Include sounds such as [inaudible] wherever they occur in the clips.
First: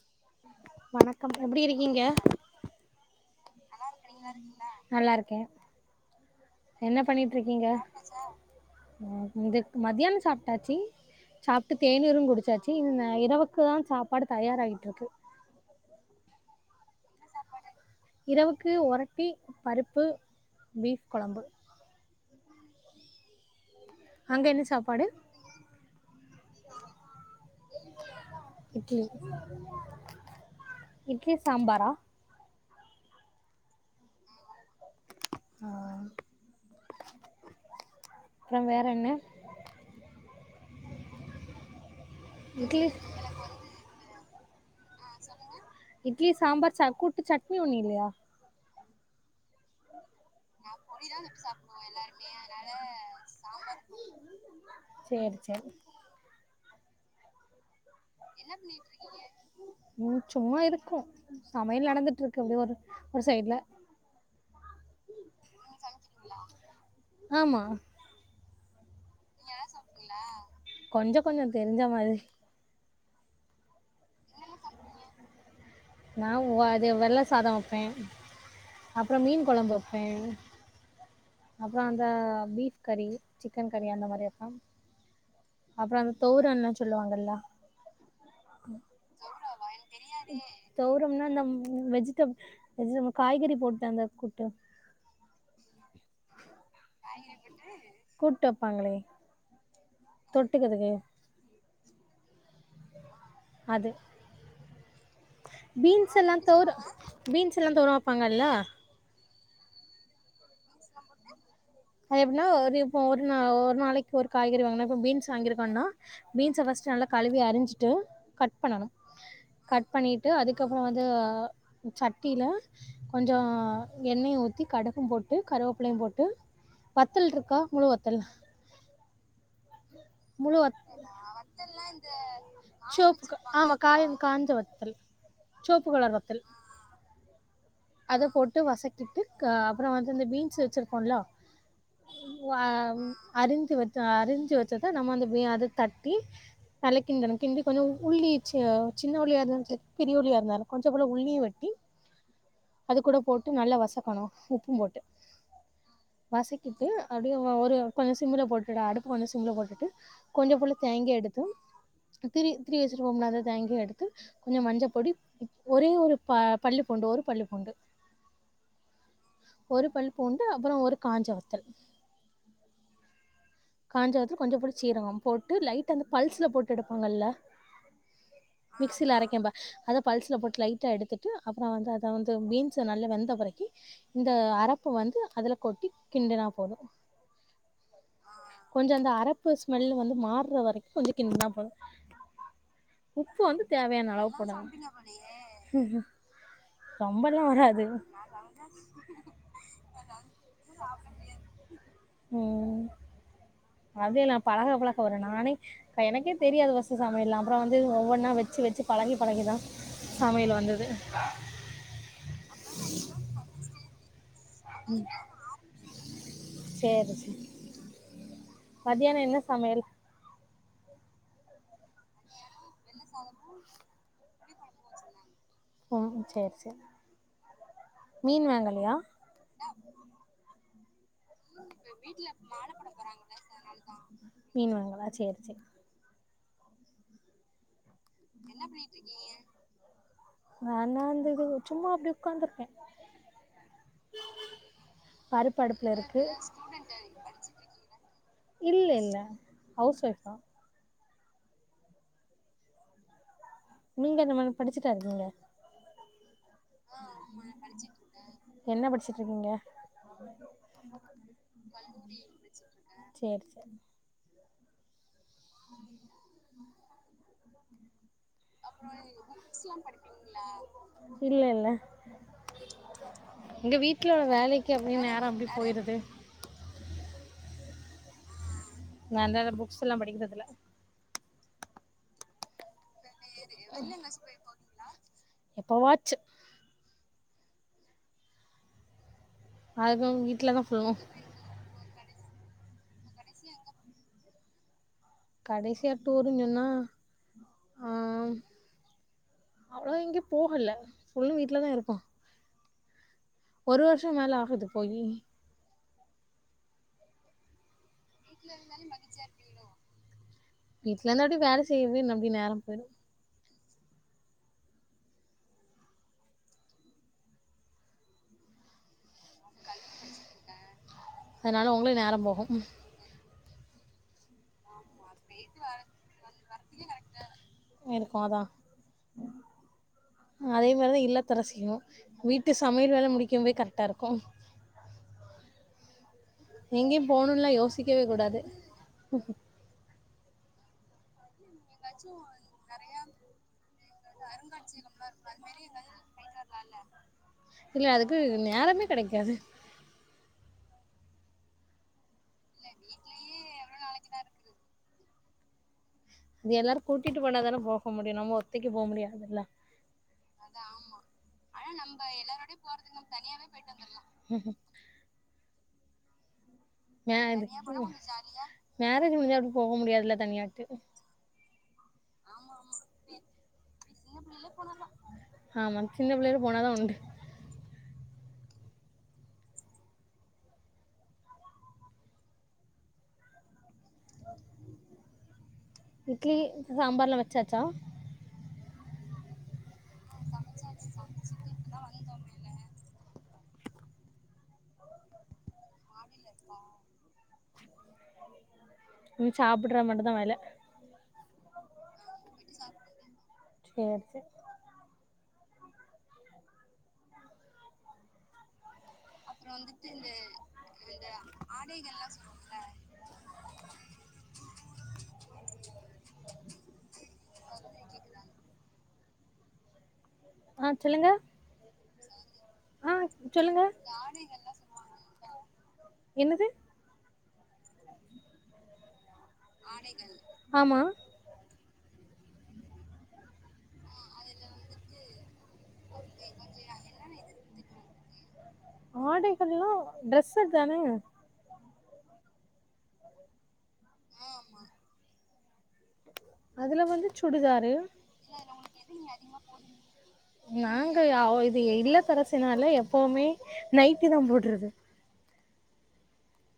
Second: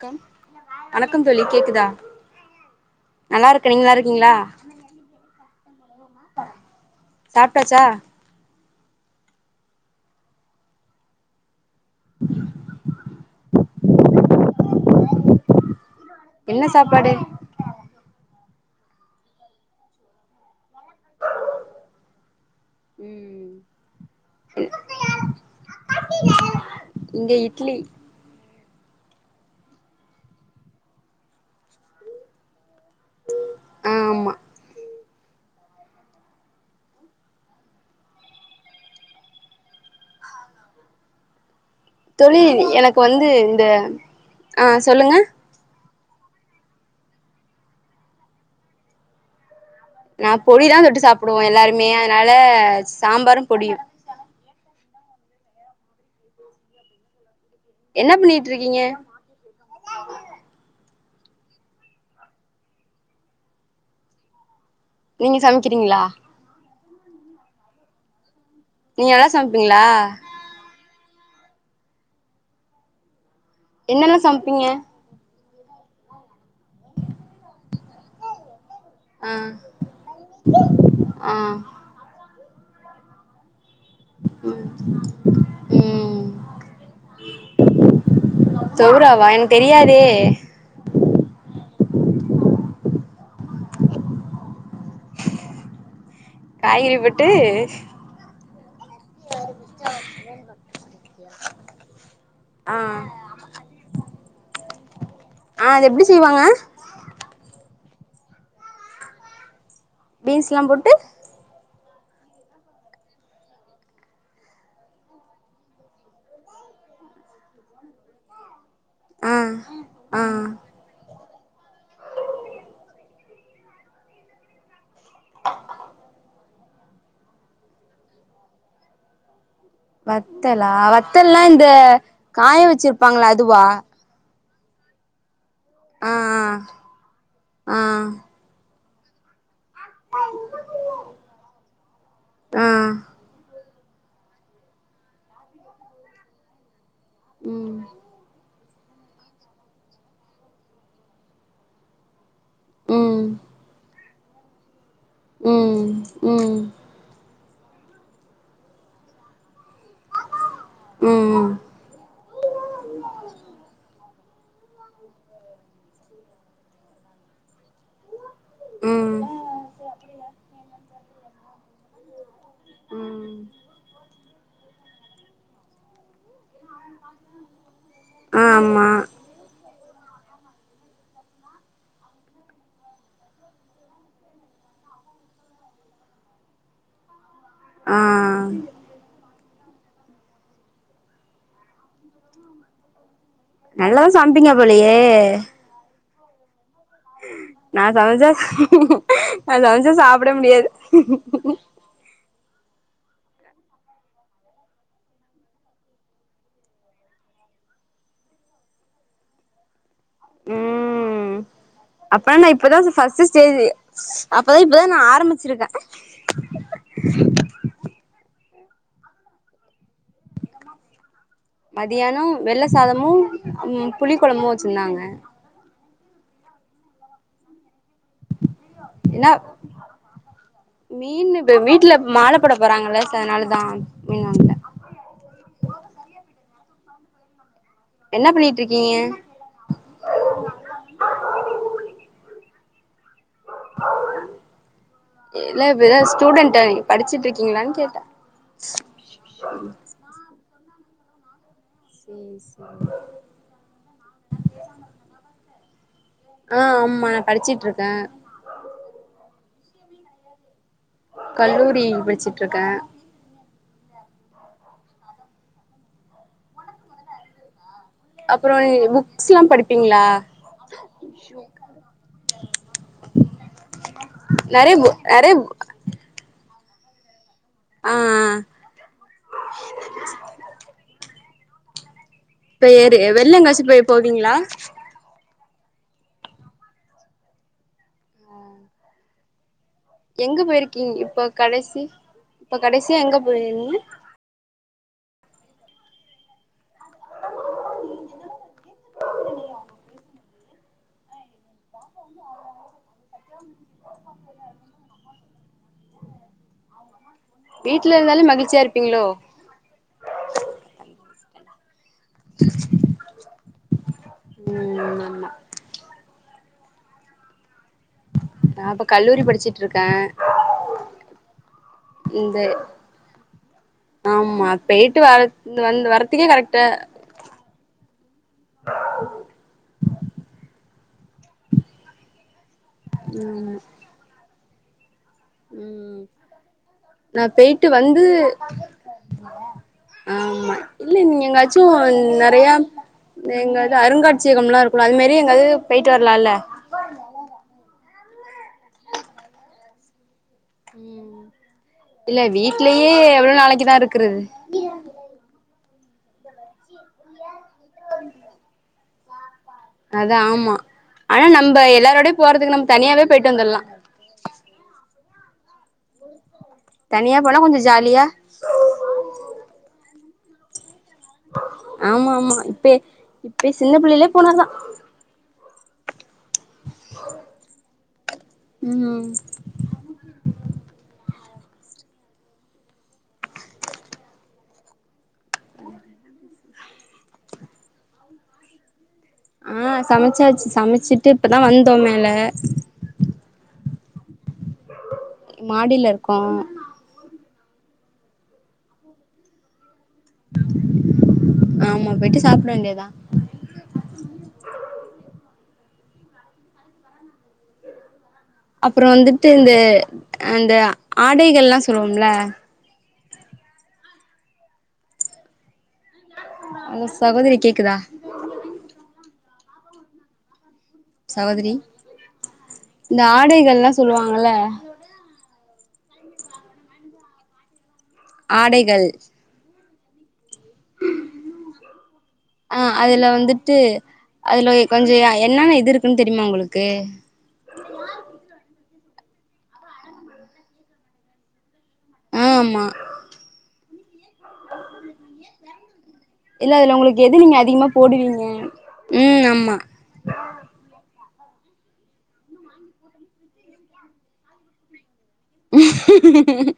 come வணக்கம் தோழி எப்டி கேக்குதா இருக்கீங்க இருக்க நல்லா நீங்க இருக்கிறிங்களா இருக்கீங்களா நீங்க நல்லா இருக்கே என்ன பண்ணிட்டு இருக்கீங்க சாப்ட்டாச்சா சாப்டாச்சா இது மத்யானம் சாப்ட்டாச்சு சாப்ட்டு தேநீரும் குடிச்சாச்சு இனி நை ஆ இரவுக்குதா சாப்பாடு தயாராயிட்டு இருக்கு என்ன சாப்பாடு இரவுக்கு ஒரட்டி பருப்பு பீஃப் கொழம்பு ம் அங்க என்ன சாப்பாடு இங்க இட்லி இட்லி இட்லி சம்பாரா ஆ ஆமா ஆ அப்பறம் வேற என்ன தோழி இட்லி எனக்கு வந்து இந்த ஆ சொல்லுங்க இட்லி சாம்பார் ச கூட்டு சட்னி ஒண்ணு இல்லயா நா பொடிதா தொட்டு சாப்புடுவோ எல்லாருமே அதனால சாம்பாரு பொடியும் சேரி சேரி என்ன பண்ணிட்ருக்கீங்க ம் சும்மா இருக்கோ சமையல் நடந்துட்ருக்கு அப்டே ஒரு ஒரு சைட்ல நீங்க சமைக்கிறீங்ளா ஆமா நீங்க நல்லா சமப்பீங்ளா கொஞ்சோ கொஞ்சோ தெரிஞ்ச மாரி என்னலா சம்ப்பீங்க நா ஒ அது வெள்ள சாதோ வப்பே அப்றோ ஆ மீன் கொழம்பு வப்பே ஆ அப்றோ அந்த பீஃப் கறி சிக்கன் கறி அந்த மாரி வப்பே ம் அப்றோ அந்த ம் தோரான்லா சொல்லுவாங்கல்ல வா என்க் தெரியாதே தோரம்னா அந்த வெஜிடப் வெஜிடப் காய்கறி போட்தந்த கூட்டு காய்கறி கூட்டு வப்பாங்களே சாரி தொட்டுக்கதுக்கு ஆ அது ஆ அது எப்டி பீன்ஸ்ஸெல்லா செய்வாங்க தோர பீன்ஸ்ஸெல்லா தோரோ வப்பாங்கள்ல பீன்ஸ்லா போட்டு அது எப்டின்னா ஒரு இப்ப ஒரு நா ஒரு நாளைக்கு ஒரு காய்கறி வாங்னா இப்ப பீன்ஸ் வாங்கிருக்கோனா பீன்ஸ்ஸ ஃபர்ஸ்ட்டு நல்லா கழுவி அரிஞ்சிட்டு கட் பண்ணணு ஆ கட் ஆ பண்ணிட்டு அதுக்கப் றோ வந்து சட்டில கொஞ்சோ எண்ணய்ய ஊத்தி கடுகு போட் டு கருவாப்புல்லயு போட்டு வத்தல்ட்ருக்கா முழு வத்தல் முழு வ வத்தலா வத்தல்லா இந்த காய வச்சிருப்பாங்களா சொவப் க அதுவா ஆமா காய காஞ்ச வ த்தல் சொவப்பு ஆ கலர் வத்தல் ஆ அத ஆ போட்டு வசக்கிட்டு க அப்றோ வந்து இந்த பீன்ஸ் வச்சிருக்கோலா வ ஆ அரிஞ்சு வச்ச அரிஞ்சு வச்சத நம்ம வந்து வெ அத தட்டி களி கிண்டனு கிண்டி ம் கொஞ்சோ உள்ளி சி சின்ன உள்ளியாருந்தாலு சேரி பெரிய உள்ளியாருந்தாலு கொஞ்சோ போல உள்ளியு வெட்டி அதுக்கூட ம் போட்டு நல்லா வசக்கனு உப்பு போட்டு ம் ம் வசக்கிட்டு அப்டே ஒரு கொஞ்சோ சிம்முல போட்டுடா அடுப்ப கொஞ்சோ சிம்ல போட்டுட்டு கொஞ்சோ போல தேங்கேய் ம் எடுத்தும் திரி திரிவி வச்சிருவோம்ல அந்த தேங்கேய் எடுத்து கொஞ்சோ மஞ்சப் பொடி ஒரே ஒரு ப பல்லு பூண்டு ஒரு பல்லு பூண்டு ம் ஒரு பல் பூண்டு அப்றோ ஒரு காஞ்ச வத்தல் ம் காஞ்சவத்தல் கொஞ்சொ போல சீரகம் போட்டு லைட்டா அந்த பல்ஸ்ல போட் டு எடுப்பாங்கல்ல ஆமா மிக்ஸில அரைக்கம்ப அத பல்ஸ்ல போட்டு லைட்டா எடுத்துட்டு அப்றோ வந்து அத வந் து பீன்ஸ நல்லா வெந்த பெறக்கி இந்த அரப்ப வந்து அதுல கொட்டி கிண்டுனா போது ஆ கொஞ்சொ அந்த அரப் பு ஸ்மெல் வந்து மார்ற வரைக்கு கொஞ்சொ கிண்டுனா போது உப்பு வந்து தேவயான நல்லாதா அளவு சமைப்பீங்க போலயே போடனு நா சமச்சா நா சமச்சா சாப்ட முடியாது ம் அதேலா [unintelligible] போற நானே எனக்கே தெரியாது ஃபர்ஸ்சு சமையல்லா அப்புறம் வந்து ஒவ்வொன்னா வெச்சு வெச்சு பழகி பழகிதா சமையல் வந்தது அப்ப நா இப்பதா ஃபர்ஸ்ட்டு ஸ்டேஜீ அப்பதா இப்பதா நா ஆரம்பிச்சிருக்கே சேரி மத்யான என்ன சமையல் மதியானோ வெள்ள சாதமும் ம் புளி குழம்பும் வச்சிருந்தாங்க ஓம் சேர் சேர் மீன் வாங்களியா மீனு வீட்டுல மாலப்போட போறாங்கல ச அதனாலதா மீன் வாங்கல மீன் வாங்கள சேர் சேர் என்ன பண்ணிட்டு இருக்கீங்க ஆ நான் வந்து இது சும்மா அப்டி உக்காந்துருக்கே பருப்பு இல்ல அடுப்புல இப்பதா இருக்கு ஸ்டூடண்ட்டா படிச்சுட்டு இருக்கீங்களான்னு கேட்ட இல்ல இல்ல ஹவுஸ் ஒய்ஃப்தா ம் சேர் நீங்க என்ன மேடம் படிச்சுட்டா இருக்கிங்க ஆ ஆமா நா படிச்சுட்டு இருக்கே என்ன படிசுட்டு இருக்கீங்க கல்லூரி படிசுட்டு இருக்கே சேர் சேர் அப்புறோ புக்ஸ்ல்லா படிப்பீங்களா இல்ல இல்ல எங்க வீட்லோட வேலைக்கு நெறைய பு அப்டனு நேரம் நெறைய அப்டி போயிருது ஆ ஆ நா ந்த புக்ஸ் எல்லாம் படிக்கறதுல பெரு வெள்ளங்காயச்சிட்டு போய் போவீங்களா எப்ப வாச்சு அதுவு எங்க வீட்ல தா போயிருக்கீங்க ஃபுல்லு இப்ப கடைசி இப்ப கடைசியா எங்க போயிருீங்க கடைசியா டூருங்கன்னா ஆஹ அவ்ளோ எங்கயு போகல புள்ள வீட்டுல தான் இருப்பான் ஒரு வர்ஷம் மேல ஆகுது போயி வீட்ல இருந்தாலும் வீட்ல இருந்தா அப்படியே வேல செய்யுது அப்படியே நேரம் போயிடும் உம் ஆமா நன் இப்ப கல்லூரி படிச்ட்டு இருக்கேன் அதனால உங்களு நேரோ இந்த போகு ஆமா போயிட்டு வர வந்து வர்றதுக்கே கரெக்டா இருக்கும் அதான் அதே மாரிதான் இல்லத்தரசியூ வீட்டு சமையல் வேல முடிக்கும் போ ம் கரெக்டா இருக்கும் உம் எங்கயும் போணும்ல்லாம் யோசிக்கவே கூடாது ஆமா இல்ல நீங்க எங்காச் சோ நெறைய எங்கது அருங்காட்சியகம் லாம் இருக்கும் அது மாரி எங்காவது போயிட்டு வரலாம்ல இல்ல அதுக்கு நேரமே கெடைக்காது இல்ல வீட்லயே எவ்வளவு நாளைக்குதான் இருக்றது அது எல்லாரு கூட்டிட்டு போனாதான போக முடியு நம்ம ஒத்தைக்கு போமுடியாதுல்ல அத ஆமா ஆனா நம்ம எல்லாரோடயு போறதுக்கு நம்ம தனியாவே பொய்ட்டு வந்துல்லா ம் மே தனியா போனா கொஞ்சோ ஜாலியா மேரேஜ் முடிஞ்சா அப்டி போக முடியாதுல்ல தனியாட்டு ஆமா ஆமா இப்ப இப்ப சின்ன புள்ளையிலே போனாதா உண்டு ஆமா சின்ன பிள்ளையுள போனாதா உண்டு ம் இட்லி சாம்பார்லா வச்சாச்சா ஆ சமச்சாச்சு சமச்சிட்டு இப்பதா வந்தோ மேல மாடில இருக்கோ மாடியில இருக்கா ம் சாப்புட்ற மட்டு ஆமா பெய்ட்டு சாப்டவேண்டியதா ஓகே ஓகே அப்றோ வந்துட்டு இந்த அந்த ஆடைகள்லா சொல்லுவோம்ல ஹலோ சகோதரி கேக்குதா க்குதா ஆ சொல்லுங்க சகோதரி ஆ இந்த சொல்லுங்க ஆடைகள்லா சொல்லுவாங்கல்ல என்னது [inaudible] ஆடைகள் ஆமா ஆ அதுல வந்துட்டு அதுல கொஞ்சோ என்னன்ன இது இருக்குன்னு தெரியுமா உங்களுக்கு ஆடைகள்ல்னா டரெஸ்ஸூதானே அ ஆமா அ ஆமா இல்ல அதுல உங்களுக்கு வந்து எது நீங்க அதிகமா சுடுதாரு போடுவீங்க ம் ஆமா நாங்கயா இது இல்லத்தரசினால எப்பயுமே நைட்டிதா போட்றது [unintelligible]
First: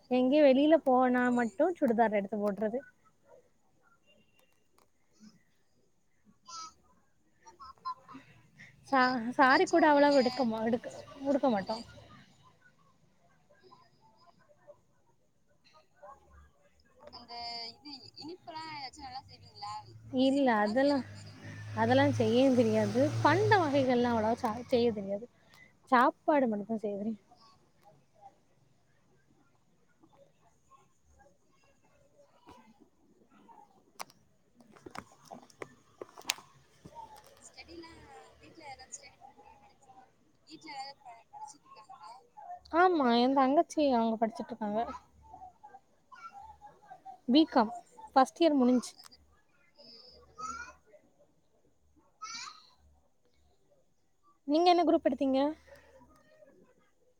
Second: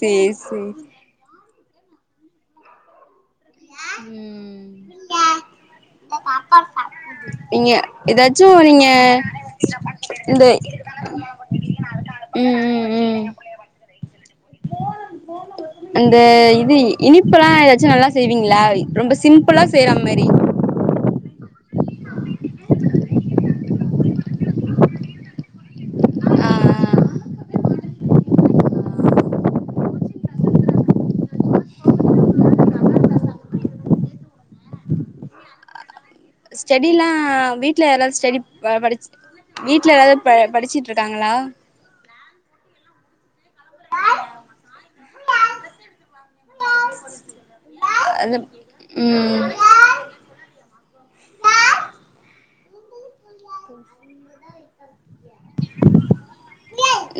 சேரி எங்கயு சேரி வெளில போனா மட்டு சுடுதார் எடுத்து போட்றது ம் நீங்க ஏதாச்சு நீங்க இந்த உடுத்த மாட்டோ ம் ம் ம் [unintelligible] அந்த இது இனிப்பலா ஏதாச்சு நல்லா செய்வீங்ளா ரொம்ப சிம்பிளா செய்ற மாரி இல்ல அதெல்லா அதெல்லா செய்யவு தெரியாது பண்ட வகைகள்லா அவ்ளவா செய்ய தெரியாது சாப்பாடு ஆ மட்டுதா செய்ய தெரியு ஆ [unintelligible] ஸ்டெடிலா அ வீட்ல யாராது ஸ்டடி படிச்சி வீட்ல யாராது ப படிச்ட்டு இருக்காங்களா ஆமா எ தங்கச்சி அவுங்க படிச்சுட்ருக்காங்க பி காம் அது ஃபஸ்ட் இயர் முடிஞ்சு ம் நீங்க என்ன குரூப் எடுத்தீங்க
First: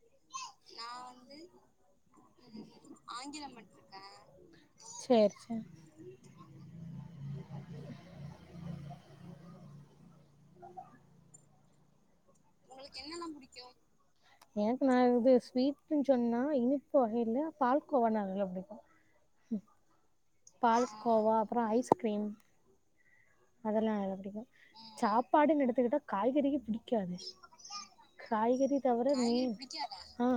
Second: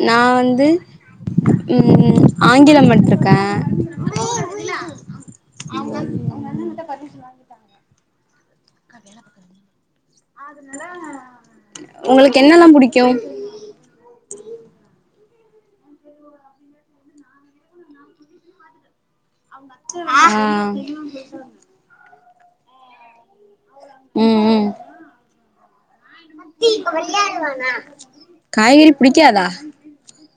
நா வந்து நா வந்து ம் ஆங்கிலம் ம் பட்ருக்கே ஆங்கிலம் எடுத்ருக்க சேர் சேர் உங்க அண்ண கிட்ட [unintelligible] உங்களுக்கு என்னெல்லா புடிக்கு எனக்கு நா இது ஸ்வீடன்னு சொன்னா இனிப்பு வகைல பால்கோவா ந நல்ல புடிக்கு ம் ஆ பால்கோவா அப்ற ஐஸ்கிரீம் அதெல்லா நல்லா ம் புடிக்கு ம் சாப்பாடுன் எடுத்துக்கிட்டா காய்கறி தவர மீதி அ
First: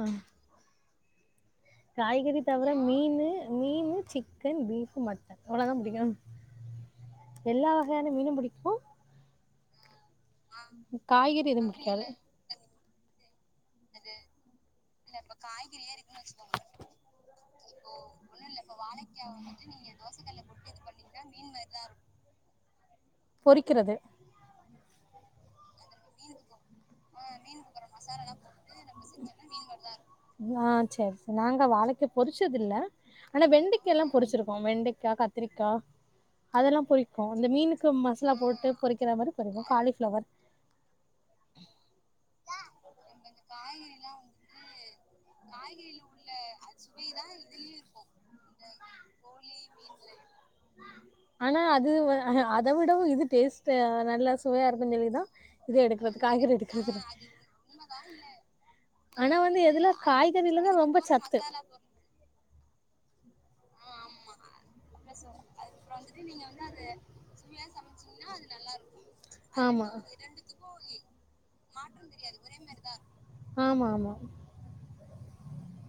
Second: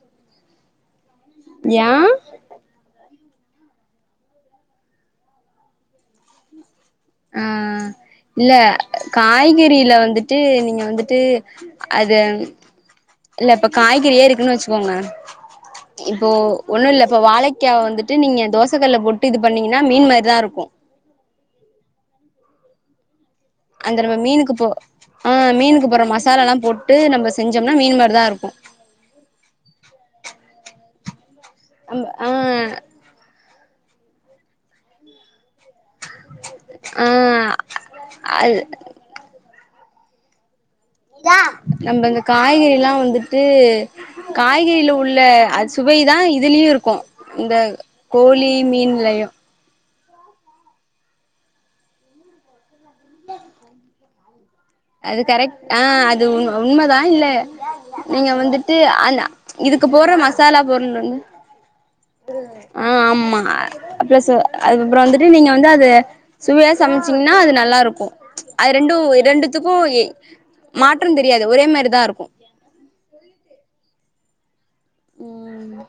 ஏ காய்கறி தவர மீனு மீனு சிக்கன் பீப் மட்டன் அவ்ளோதா புடிக்கு ஆ எல்லா வகையான மீனு இல்ல புடிக்கு காய்கறில வந்துட்டு நீங்க வந்துட்டு காய்கறி எதுவு புடிக்காது அது இல்ல இப் காய்கறியே இருக்குன்னு வச்சுக்கோங்க இப்போ ஒண்ணு இல்ல இப்போ ஒன்னு இல்ல வாழைக்காய வந்துட்டு நீங்க தோச கல்ல போட்டு ட்டு இது பண்ணீங்கன்னா மீன் மாரிதா இருக்கு ன்னா மீன் மாரிதா இருக்கு அந்த நம்ம மீனுக்கு போ ஆ மீனுக்கு போட்ற மசாலால்லா போட்டு நம்ம செஞ்சோம்னா மீன் மாரிதா இருக்கு ஆ சரி சரி நாங்க நம்ம வாழைக்க ஆ பொறுச்சதில்ல ஆனா வெண்டிக்கால்லா பொரிச்சிருக்கோ வெண்டைக்கா கத்திரிக்கா அதெல்லா பொறிப்போ அந்த ஆ மீனுக்கு மசாலா அது போட்டு பொறிக்கிற மாரி பொறிப்போ காலிஃப்ளவர் நம்ம இந்த காய்கறில்லா வந்துட்டு காய்கறில உள்ள அ துவை தா இதுலயு இருக்கு இந்த கோழி மீன்லயு ஆனா அது வ அது அத விடவு இது டேஸ்ட் நல்ல சுவையா இருக்கு அந்த மாரி அது தா கரெக்ட் இது ஆ எடுக்கிறது அது உண் காய்கறி உண்மதா எடுக்கதுல்ல இல்ல நீங்க வந்துட்டு அந்த ஆனா வந்து இதுக்கு எதுல போட்ற மசாலா காய்கறிலதா பொருள் ரொம்ப வந்து சத்து ஆ ஆமா பிளஸ் அதுக்கப்ற வந்துட்டு நீங்க வந்து அத சுவையா சமைச்சீங்கன்னா அது நல்லாருக்கு நல்லாருக்கு த்துக்கு மாற்ற தெரியாது ஒரே மாரி தா இருக்கு ஆமா ஆமா ம்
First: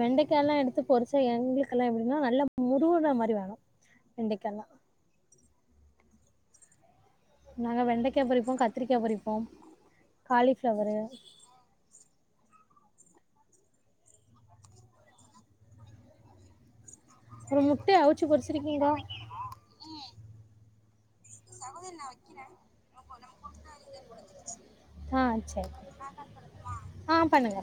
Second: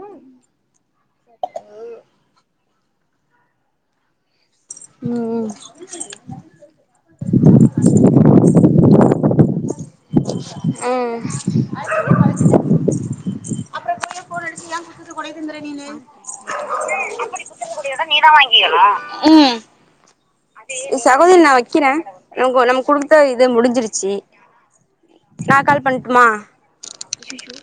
வெண்டக்கால்லா எடுத்து பொறிச்சா எங்களுக்கெல்லா எப்டின்னா நல்லா மொருவுன மாரி வேணு வெண்டக்கால்லா ம் ம் நாங்க வெண்டக்கா பொறிப்போ கத்திரிக்கா பொறிப்போ ஆ காலிஃப்ளவரு ஒரு முட்டைய அவிச்சு பொறிச்சிருக்கீங்களா ம் சகோதரி நா வக்கிற நம்ம நமக்கு குடுத்த இது முடிஞ்சிருச்சு ஆ நா சரி கால் பண்ட்டுமா ஆ பண்ணுங்க